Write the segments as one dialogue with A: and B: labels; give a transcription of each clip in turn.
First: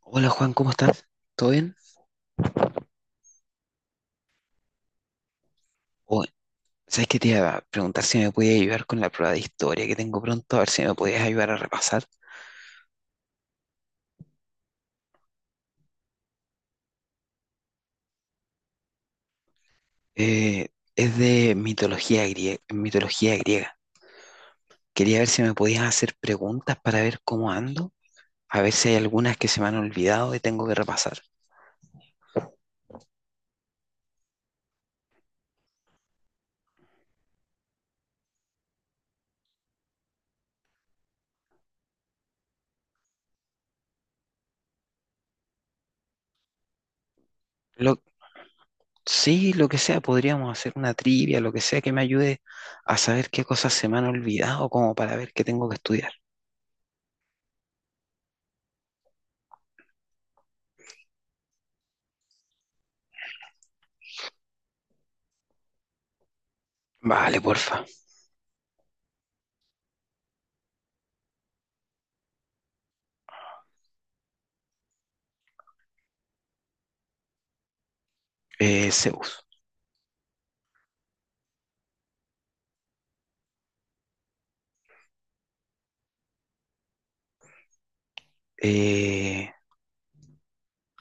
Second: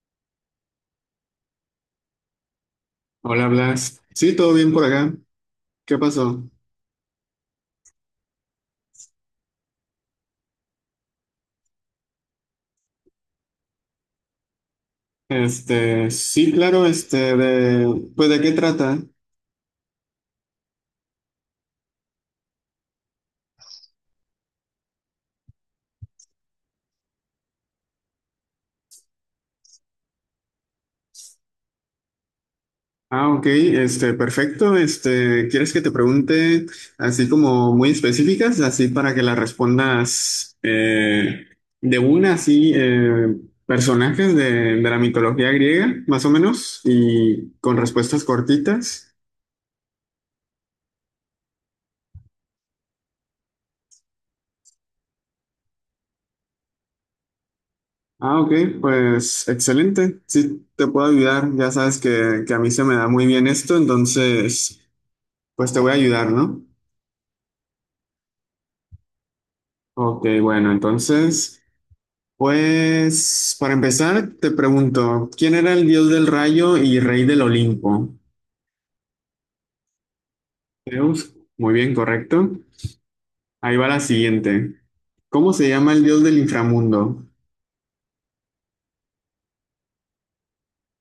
A: Hola Juan, ¿cómo estás? ¿Todo bien?
B: Hola Blas. Sí, todo bien por acá. ¿Qué
A: Oh,
B: pasó?
A: ¿sabes qué te iba a preguntar si me podías ayudar con la prueba de historia que tengo pronto? A ver si me podías ayudar a repasar.
B: Sí, claro, pues ¿de qué trata?
A: Eh, es de mitología griega, mitología griega. Quería ver si me podías hacer preguntas para ver cómo ando, a ver si hay algunas que se me han olvidado y tengo que repasar.
B: Ah, ok, perfecto. ¿Quieres que te pregunte así como muy específicas, así para que las respondas de una, así, personajes de la mitología griega, más o menos, y con
A: Lo,
B: respuestas cortitas?
A: sí, lo que sea, podríamos hacer una trivia, lo que sea que me ayude a saber qué cosas se me han olvidado, como para ver qué tengo que estudiar.
B: Ah, ok, pues excelente. Sí, te puedo ayudar. Ya sabes que a mí se me da muy bien esto, entonces, pues te voy a ayudar, ¿no?
A: Vale, porfa.
B: Ok, bueno, entonces, pues para empezar, te pregunto, ¿quién era el dios del rayo y rey del Olimpo?
A: Zeus.
B: Zeus. Muy bien, correcto. Ahí va la siguiente. ¿Cómo se llama el dios del inframundo?
A: Eh,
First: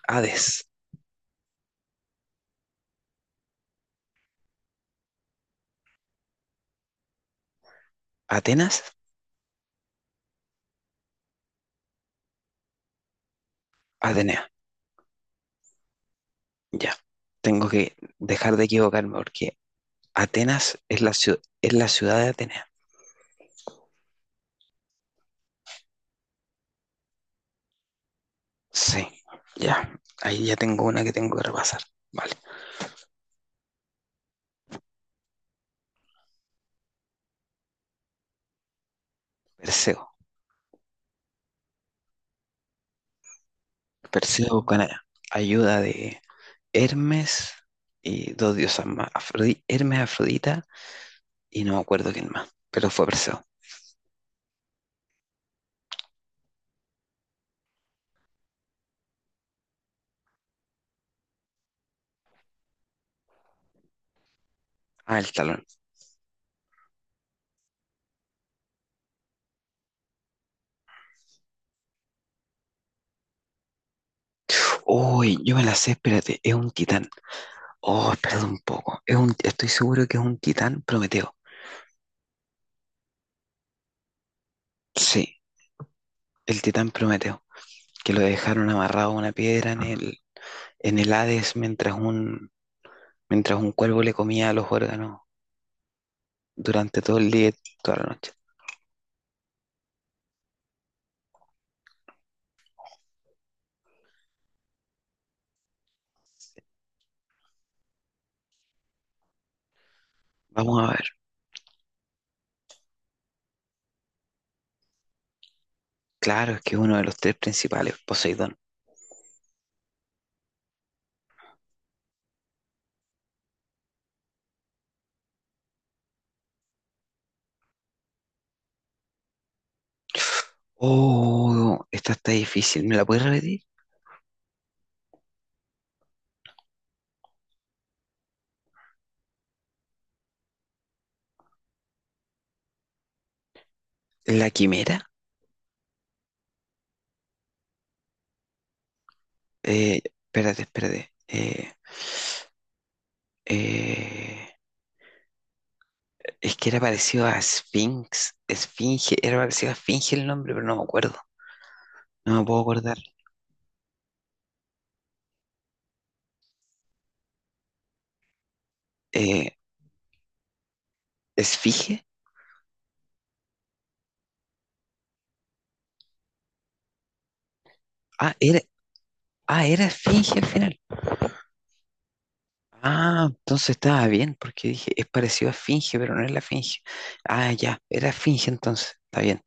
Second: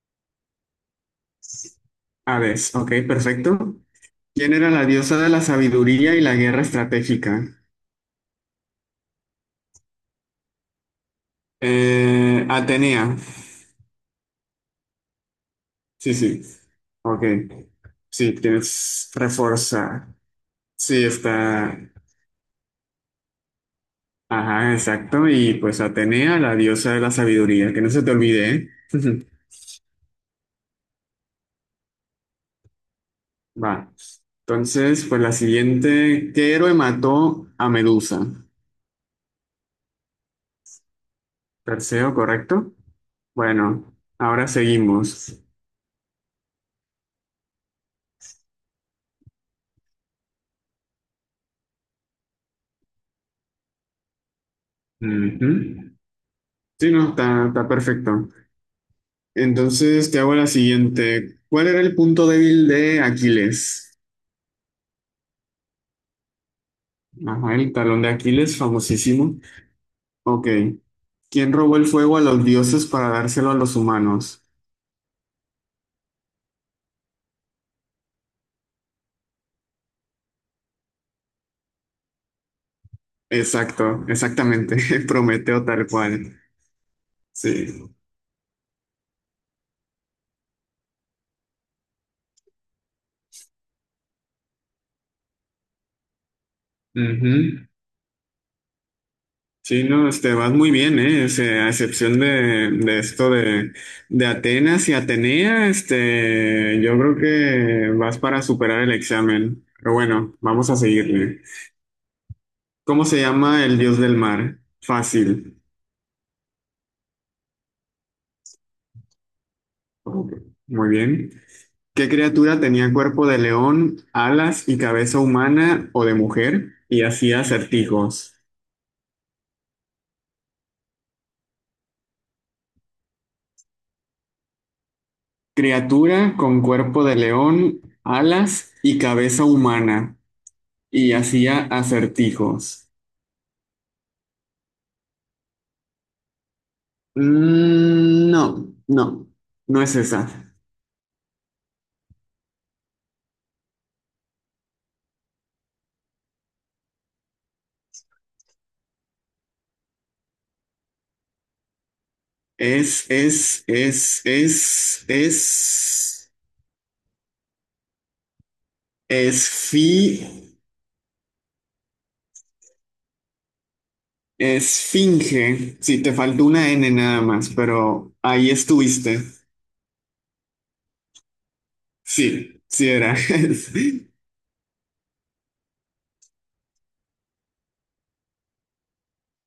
A: Hades.
B: Hades. Ok, perfecto. ¿Quién era la diosa de la sabiduría y la guerra estratégica?
A: Atenas,
B: Atenea.
A: Atenea.
B: Sí, sí.
A: Ya.
B: Ok.
A: Tengo que
B: Sí,
A: dejar de
B: tienes
A: equivocarme porque
B: reforzar.
A: Atenas
B: Sí,
A: es
B: está.
A: la ciudad de Atenea.
B: Ajá, exacto. Y pues Atenea, la diosa de la sabiduría, que no se te olvide, ¿eh?
A: Sí, ya. Ahí ya tengo una que tengo que repasar. Vale.
B: Va. Entonces, pues la siguiente, ¿qué héroe mató a Medusa?
A: Perseo.
B: Perseo, ¿correcto? Bueno, ahora
A: Perseo con
B: seguimos.
A: ayuda de Hermes y dos diosas más. Hermes, Afrodita y no me acuerdo quién más. Pero fue Perseo.
B: Ujú. Sí, no, está perfecto. Entonces, te hago la siguiente. ¿Cuál era el punto débil de Aquiles?
A: Ah, el talón.
B: Ajá, el talón de Aquiles, famosísimo. Ok. ¿Quién robó el fuego a los dioses para dárselo a los humanos?
A: Uy, yo me la sé, espérate, es un titán. Oh, espérate un poco. Estoy seguro que es un titán Prometeo.
B: Exacto, exactamente.
A: Sí,
B: Prometeo tal cual.
A: el titán Prometeo,
B: Sí.
A: que lo dejaron amarrado a una piedra en el Hades mientras un cuervo le comía los órganos durante todo el día y
B: Ujú.
A: toda la noche.
B: Sí, no, vas muy bien, ¿eh? O sea, a excepción de esto de Atenas y Atenea, yo creo que vas para superar el examen. Pero bueno, vamos a
A: Vamos a ver.
B: seguirle. ¿Cómo se llama el dios del mar? Fácil.
A: Claro, es que es uno de los tres principales, Poseidón.
B: Ok, muy bien. ¿Qué criatura tenía cuerpo de león, alas y cabeza humana o de mujer y hacía acertijos?
A: Oh, esta está difícil. ¿Me la puedes repetir?
B: Criatura con cuerpo de león, alas y cabeza humana y hacía acertijos.
A: ¿La quimera?
B: Mm, no, no, no es
A: Eh,
B: esa.
A: espérate, espérate. Eh, Es que era parecido a Sphinx, Esfinge, era parecido a Esfinge el nombre, pero no me acuerdo, no me puedo acordar.
B: Es, es, es, es, es,
A: Eh,
B: esfi,
A: ¿Esfinge?
B: esfinge. Sí, te faltó una N nada más, pero
A: Ah,
B: ahí
A: era,
B: estuviste.
A: ah, era Esfinge al final.
B: Sí, sí era.
A: Ah, entonces estaba
B: Sí.
A: bien, porque dije, es parecido a Esfinge, pero no es la Esfinge. Ah, ya, era Esfinge entonces, está bien.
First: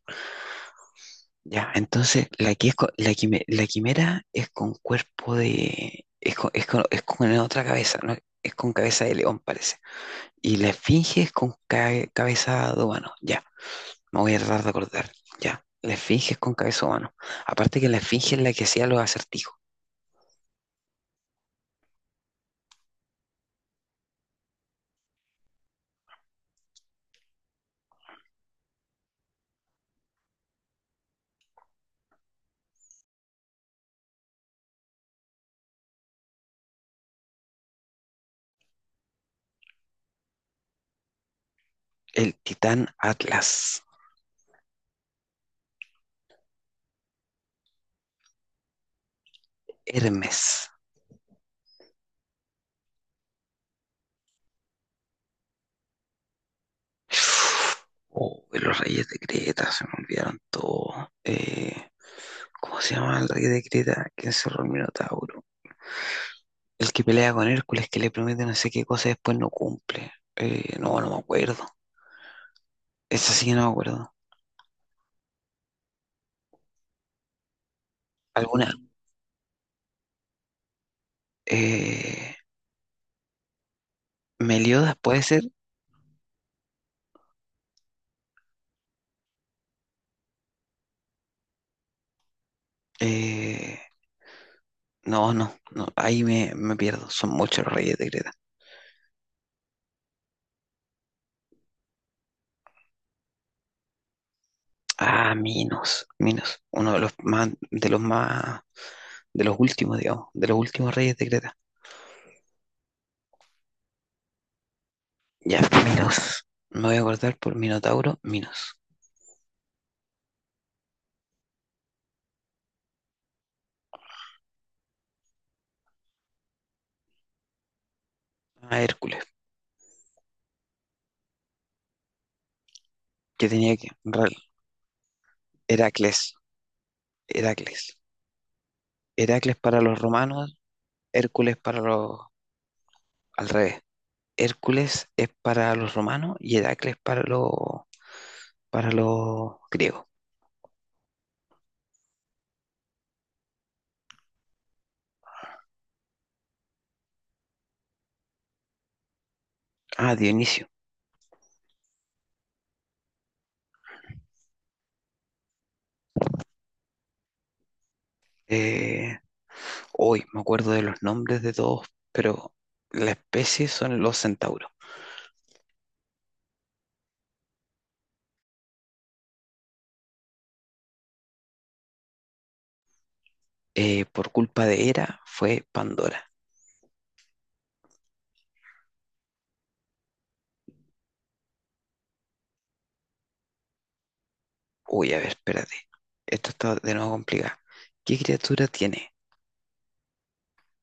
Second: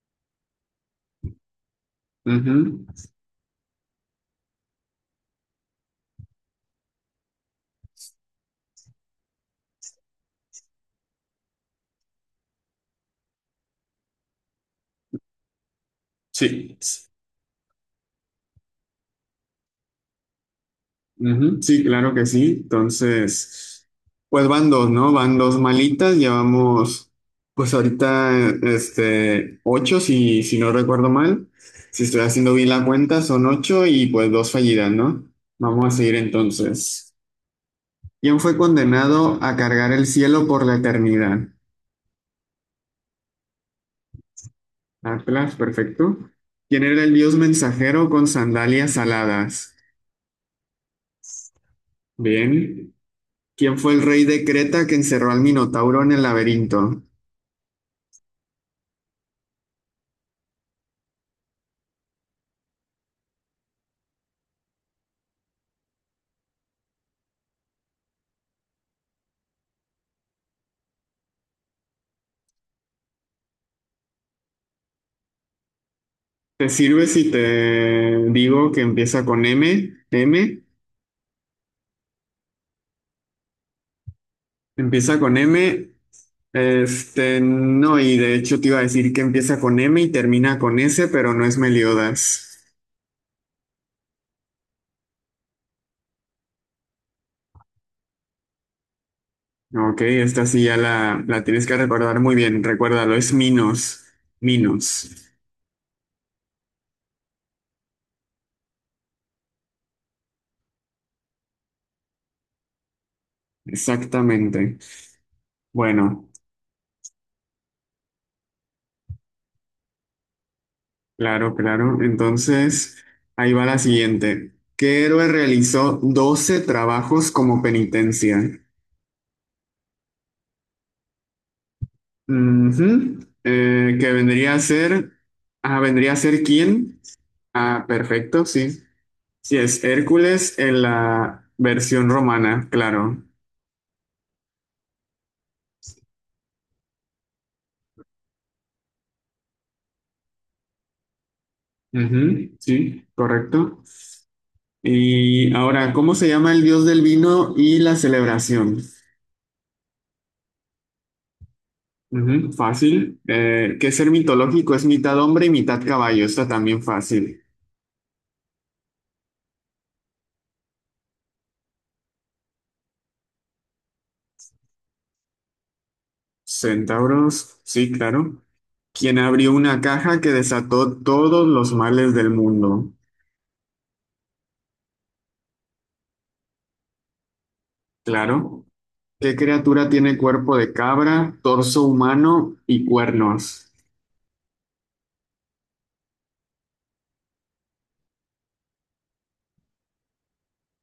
A: Ya, entonces la que es
B: Ujú,
A: co- la quime- la quimera es con cuerpo de, es con, es con- es con otra cabeza, ¿no? Es con cabeza de león, parece. Y la esfinge es con cabeza de humano, ya. Me voy a tratar de acordar. Ya, la esfinge es con
B: sí,
A: cabeza humano. Aparte que la esfinge es la que hacía los acertijos.
B: ujú, sí, claro que sí. Entonces, pues van dos, ¿no? Van dos malitas. Llevamos, pues ahorita, ocho, si no recuerdo mal. Si estoy haciendo bien la cuenta, son ocho y pues dos fallidas, ¿no? Vamos a seguir entonces. ¿Quién fue condenado a cargar el cielo por la eternidad?
A: El titán Atlas.
B: Atlas, perfecto. ¿Quién era el dios mensajero con sandalias aladas?
A: Hermes.
B: Bien. ¿Quién fue el rey de Creta que encerró al Minotauro en el laberinto?
A: Oh, los reyes de Creta, se me olvidaron todo. ¿Cómo se llama el rey de Creta que encerró el Minotauro? El que pelea con Hércules, que le promete no sé qué cosa y después no cumple. No, no me acuerdo. Esa sí que no me acuerdo.
B: ¿Te sirve si te
A: ¿Alguna?
B: digo que empieza con M? ¿M?
A: Eh, Meliodas
B: Empieza
A: puede
B: con
A: ser.
B: M. No, y de hecho te iba a decir que empieza con M y termina con S, pero no es Meliodas.
A: Eh, No, no, no, ahí me pierdo. Son muchos los reyes de Creta.
B: Ok, esta sí ya la tienes que recordar muy bien. Recuérdalo, es Minos. Minos.
A: Ah, Minos, Minos, uno de de los últimos, digamos, de los últimos reyes de Creta.
B: Exactamente.
A: Ya,
B: Bueno.
A: Minos. Me voy a acordar por Minotauro, Minos.
B: Claro, claro. Entonces, ahí va la siguiente. ¿Qué héroe realizó 12 trabajos como penitencia?
A: Ah, Hércules,
B: Ujú.
A: que tenía que,
B: Que
A: Ra-
B: vendría a ser, ah, ¿vendría a
A: Heracles,
B: ser quién? Ah,
A: Heracles.
B: perfecto, sí.
A: Heracles
B: Sí,
A: para
B: es
A: los romanos,
B: Hércules en la
A: Hércules para
B: versión
A: los,
B: romana, claro.
A: al revés. Hércules es para los romanos y Heracles para los griegos.
B: Ujú, sí, correcto. Y ahora, ¿cómo se llama el dios del vino y la celebración?
A: Ah, Dionisio.
B: Ujú, fácil. ¿Qué ser mitológico? Es mitad hombre y mitad caballo. Está también fácil.
A: Eh, Hoy me acuerdo de los nombres de todos, pero la especie son los centauros.
B: Centauros, sí, claro. ¿Quién abrió una caja que desató todos los males del mundo?
A: Por culpa de Hera fue Pandora.
B: Claro. ¿Qué criatura tiene cuerpo de cabra, torso humano y cuernos?
A: Uy, a ver, espérate. Esto está de nuevo complicado. ¿Qué criatura tiene?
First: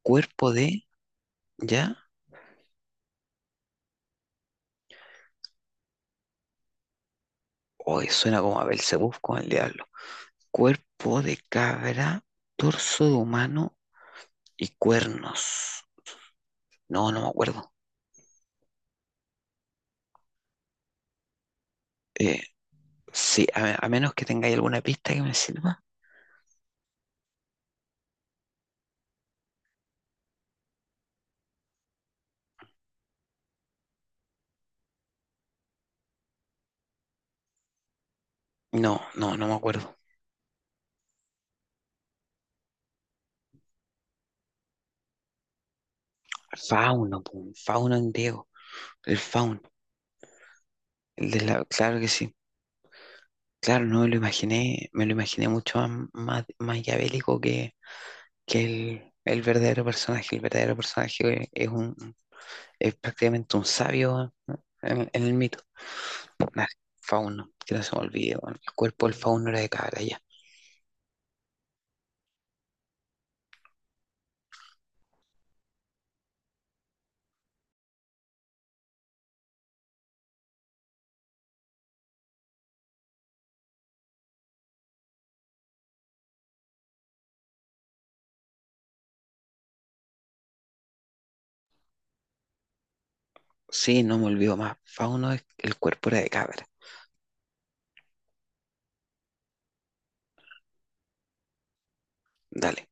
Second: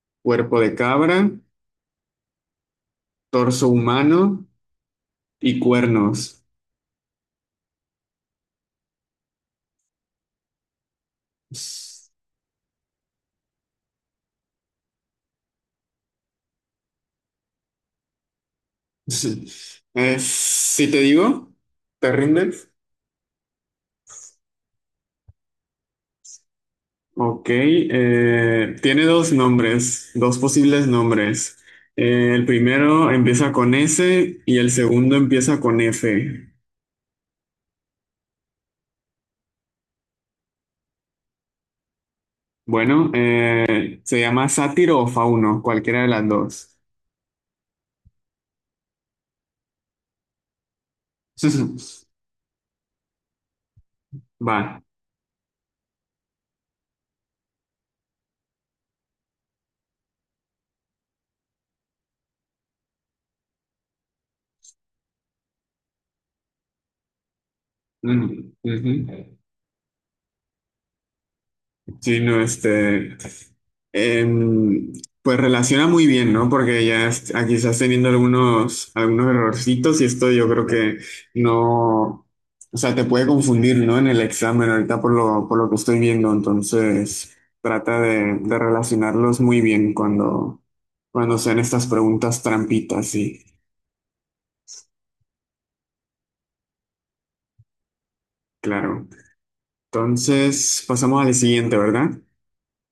A: Cuerpo
B: Cuerpo de
A: de.
B: cabra,
A: ¿Ya?
B: torso humano y cuernos.
A: Hoy suena como a Belcebú con el diablo. Cuerpo de cabra, torso de humano y cuernos. No, no me acuerdo.
B: Si te digo, ¿te
A: Eh,
B: rindes?
A: sí, a menos que tengáis alguna pista que me sirva.
B: Ok, tiene dos nombres, dos posibles nombres. El primero empieza con S y el segundo empieza con F.
A: No, no, no me acuerdo.
B: Bueno, se llama sátiro o fauno, cualquiera de las dos.
A: Fauno, pum, fauno en griego. El Faun, el de la, claro que sí. Claro, no me lo
B: Va.
A: imaginé, me lo imaginé mucho más, más maquiavélico que el verdadero personaje. El verdadero personaje es un, es prácticamente un sabio en el mito. Nah, fauno, que no se me olvide,
B: Mm,
A: weón. El
B: ujú.
A: cuerpo del fauno era de cabra, ya.
B: Sí, no, em, pues relaciona muy bien, ¿no? Porque aquí estás teniendo algunos errorcitos y esto yo creo que no, o sea, te puede confundir, ¿no? En el examen ahorita por lo que estoy viendo, entonces trata de relacionarlos muy bien cuando sean estas preguntas trampitas, sí,
A: Sí, no me olvido más. Fauno es el cuerpo era de cabra.
B: claro. Entonces pasamos al siguiente, ¿verdad?
A: Dale,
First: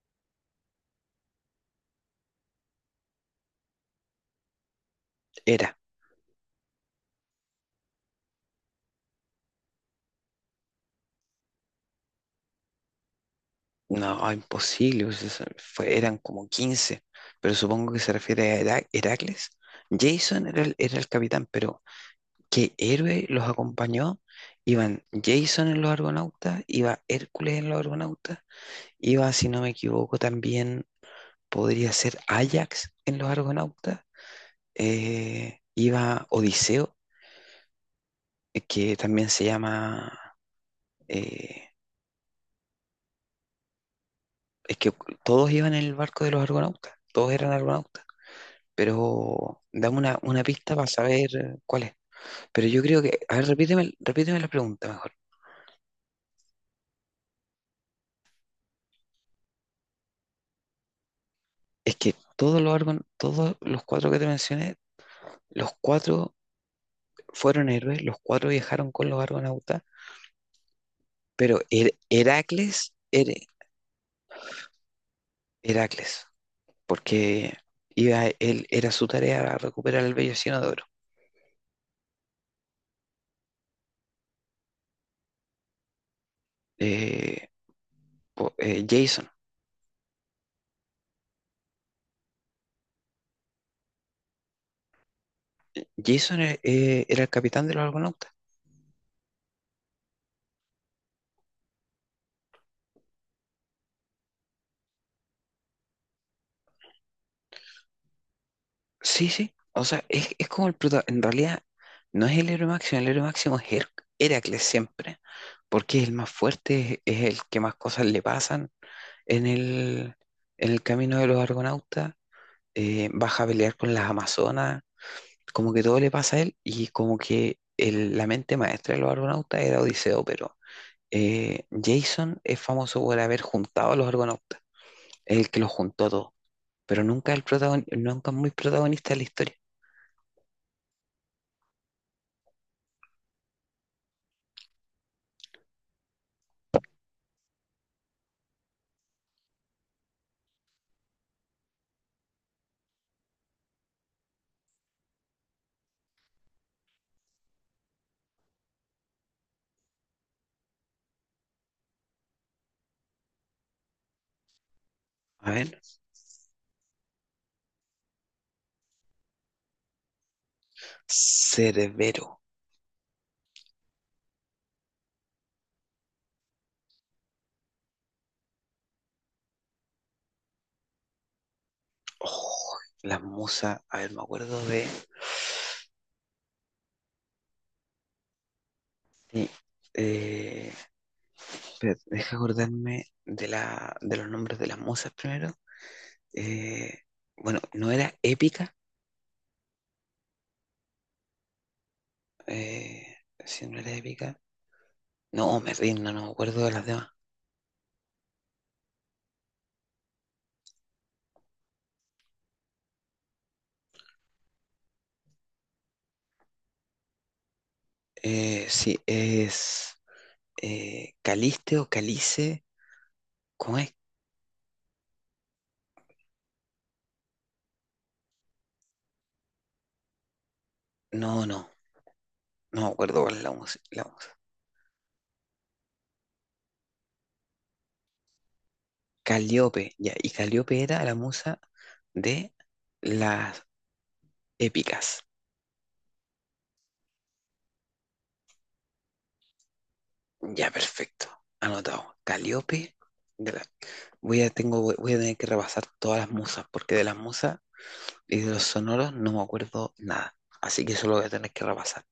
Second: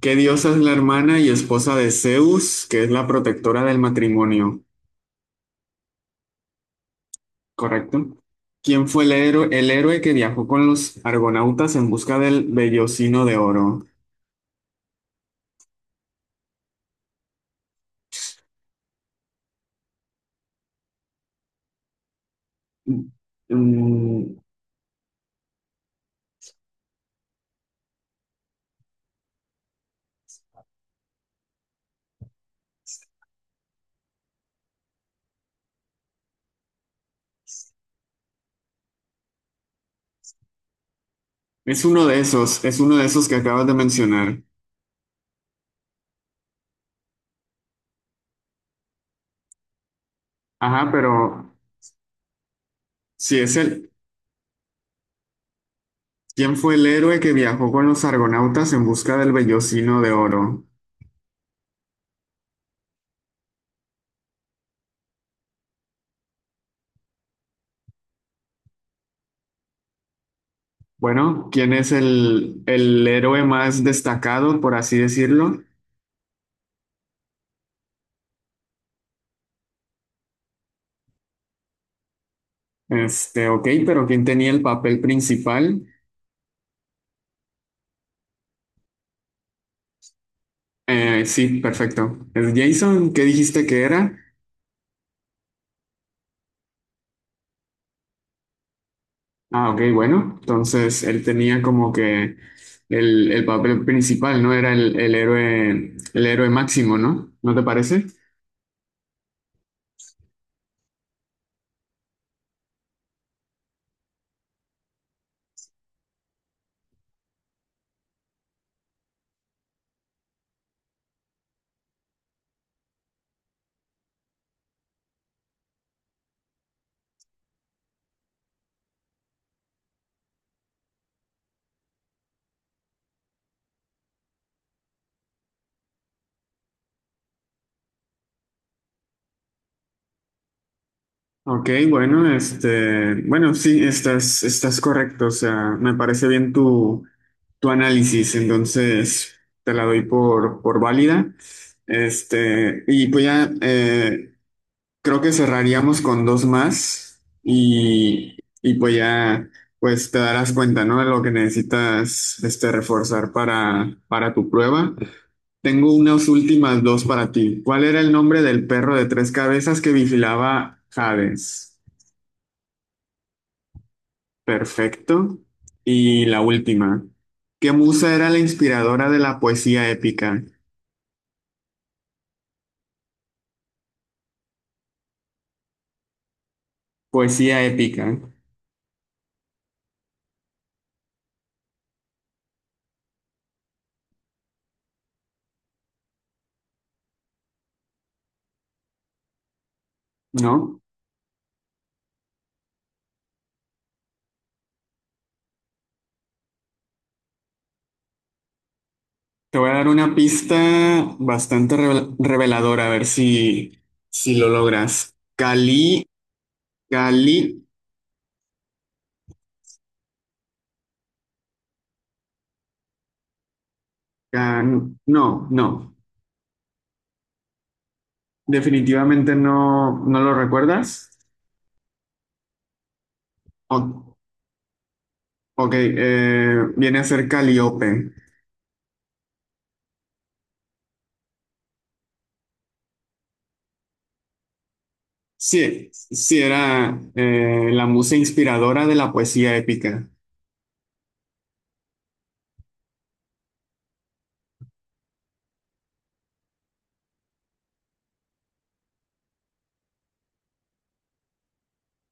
B: ¿Qué diosa es la hermana y esposa de Zeus, que es la protectora del matrimonio?
A: era.
B: Correcto. ¿Quién fue el héroe que viajó con los argonautas en busca del vellocino de oro?
A: No, imposible. Pues, eran como 15. Pero supongo que se refiere a Heracles. Jason era el capitán, pero ¿qué
B: Mm,
A: héroe los acompañó?
B: mm,
A: Iban Jason en los Argonautas, iba Hércules en los Argonautas, iba, si no me equivoco, también podría ser Ajax en los Argonautas, iba Odiseo, que también se llama, eh,
B: es uno de esos que acabas de mencionar.
A: es que todos iban en el barco de los Argonautas, todos eran Argonautas, pero dame una pista para
B: Ajá,
A: saber
B: pero
A: cuál es. Pero yo creo que, a
B: si
A: ver,
B: es el,
A: repíteme, repíteme la pregunta mejor.
B: ¿quién fue el héroe que viajó con los argonautas en busca del vellocino de oro?
A: Es que todos los cuatro que te mencioné. Los cuatro fueron héroes, los cuatro viajaron con los argonautas,
B: Bueno,
A: pero
B: ¿quién es el,
A: Heracles,
B: el héroe más destacado, por así decirlo?
A: Heracles, porque era su tarea recuperar el vellocino de oro.
B: Ok, pero ¿quién tenía el papel principal?
A: Eh, Jason.
B: Sí, perfecto. ¿Es Jason? ¿Qué dijiste que era?
A: Jason era el capitán de los argonautas.
B: Ah, ok, bueno. Entonces él tenía como que el papel principal, ¿no? Era el héroe máximo, ¿no? ¿No te parece?
A: Sí, sí, o sea, es como en realidad no es el héroe máximo es Heracles siempre, porque es el más fuerte, es el que más cosas le pasan en el, en el camino de los argonautas. Baja a pelear con las Amazonas, como que todo le pasa a él y como que la mente maestra de los Argonautas era Odiseo, pero Jason es famoso por haber juntado a los Argonautas, es el que los juntó a todos, pero nunca es muy protagonista de la historia.
B: Ok, bueno, bueno, sí, estás correcto. O sea, me parece bien tu análisis. Entonces, te la doy por válida. Y pues ya, creo que cerraríamos con dos más y pues ya pues te darás cuenta, ¿no? De lo que necesitas reforzar para tu prueba.
A: A ver,
B: Tengo unas últimas dos para ti. ¿Cuál era el nombre del perro de tres cabezas que vigilaba Hades?
A: Cerbero.
B: Perfecto. Y la última. ¿Qué musa era la inspiradora de la poesía épica?
A: Oh, la musa, a ver, me acuerdo de.
B: Poesía épica,
A: De, eh, espera, deja acordarme de los nombres de las musas primero. Eh, bueno, ¿no era épica?
B: ¿no?
A: Eh, si no era épica. No, me rindo, no me acuerdo de las demás.
B: Te voy a dar una pista bastante reveladora, a ver si lo logras. Cali, Cali,
A: Sí, es Caliste o Calice. ¿Cómo es?
B: No, no, definitivamente no, no lo recuerdas.
A: No, no, no me acuerdo cuál es la musa. La
B: O-
A: musa.
B: ok, viene a ser Calíope.
A: Calíope, ya. Y Calíope era la musa de las épicas.
B: Sí, sí, era la musa inspiradora de la poesía épica.
A: Ya, perfecto. Anotado. Calíope. de la- voy a tener que repasar todas las musas, porque de las musas y de los sonoros no me acuerdo nada. Así que eso lo voy a tener que repasar.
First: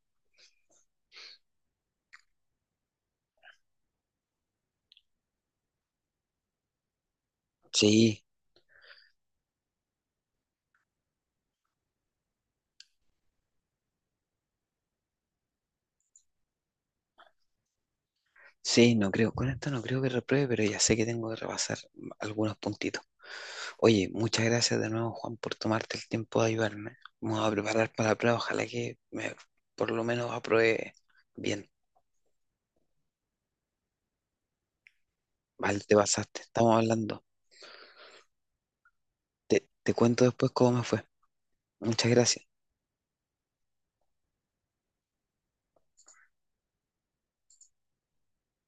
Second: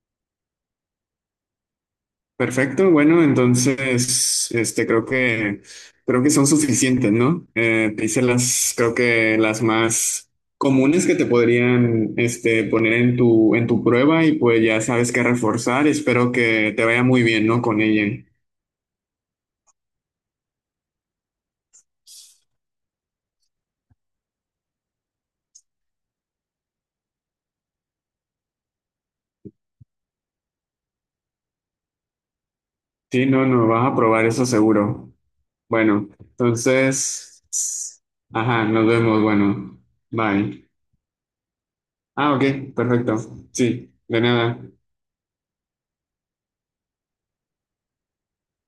B: Perfecto, bueno, entonces, creo que son suficientes, ¿no? Te hice
A: Sí.
B: las, creo que las más comunes que te podrían, poner en tu prueba y pues ya sabes qué reforzar. Espero que te vaya muy bien, ¿no? Con ella.
A: Sí, no creo, con esto no creo que repruebe, pero ya sé que tengo que repasar algunos puntitos. Oye, muchas gracias de nuevo, Juan, por tomarte el tiempo de ayudarme. Vamos a preparar para la prueba, ojalá que me, por lo menos apruebe bien.
B: Sí, no, no, vas a probar eso seguro.
A: Vale, te
B: Bueno,
A: pasaste, estamos hablando.
B: entonces, ajá, nos vemos,
A: Te,
B: bueno,
A: te cuento después
B: bye.
A: cómo me fue. Muchas
B: Ah,
A: gracias.
B: ok, perfecto. Sí, de nada.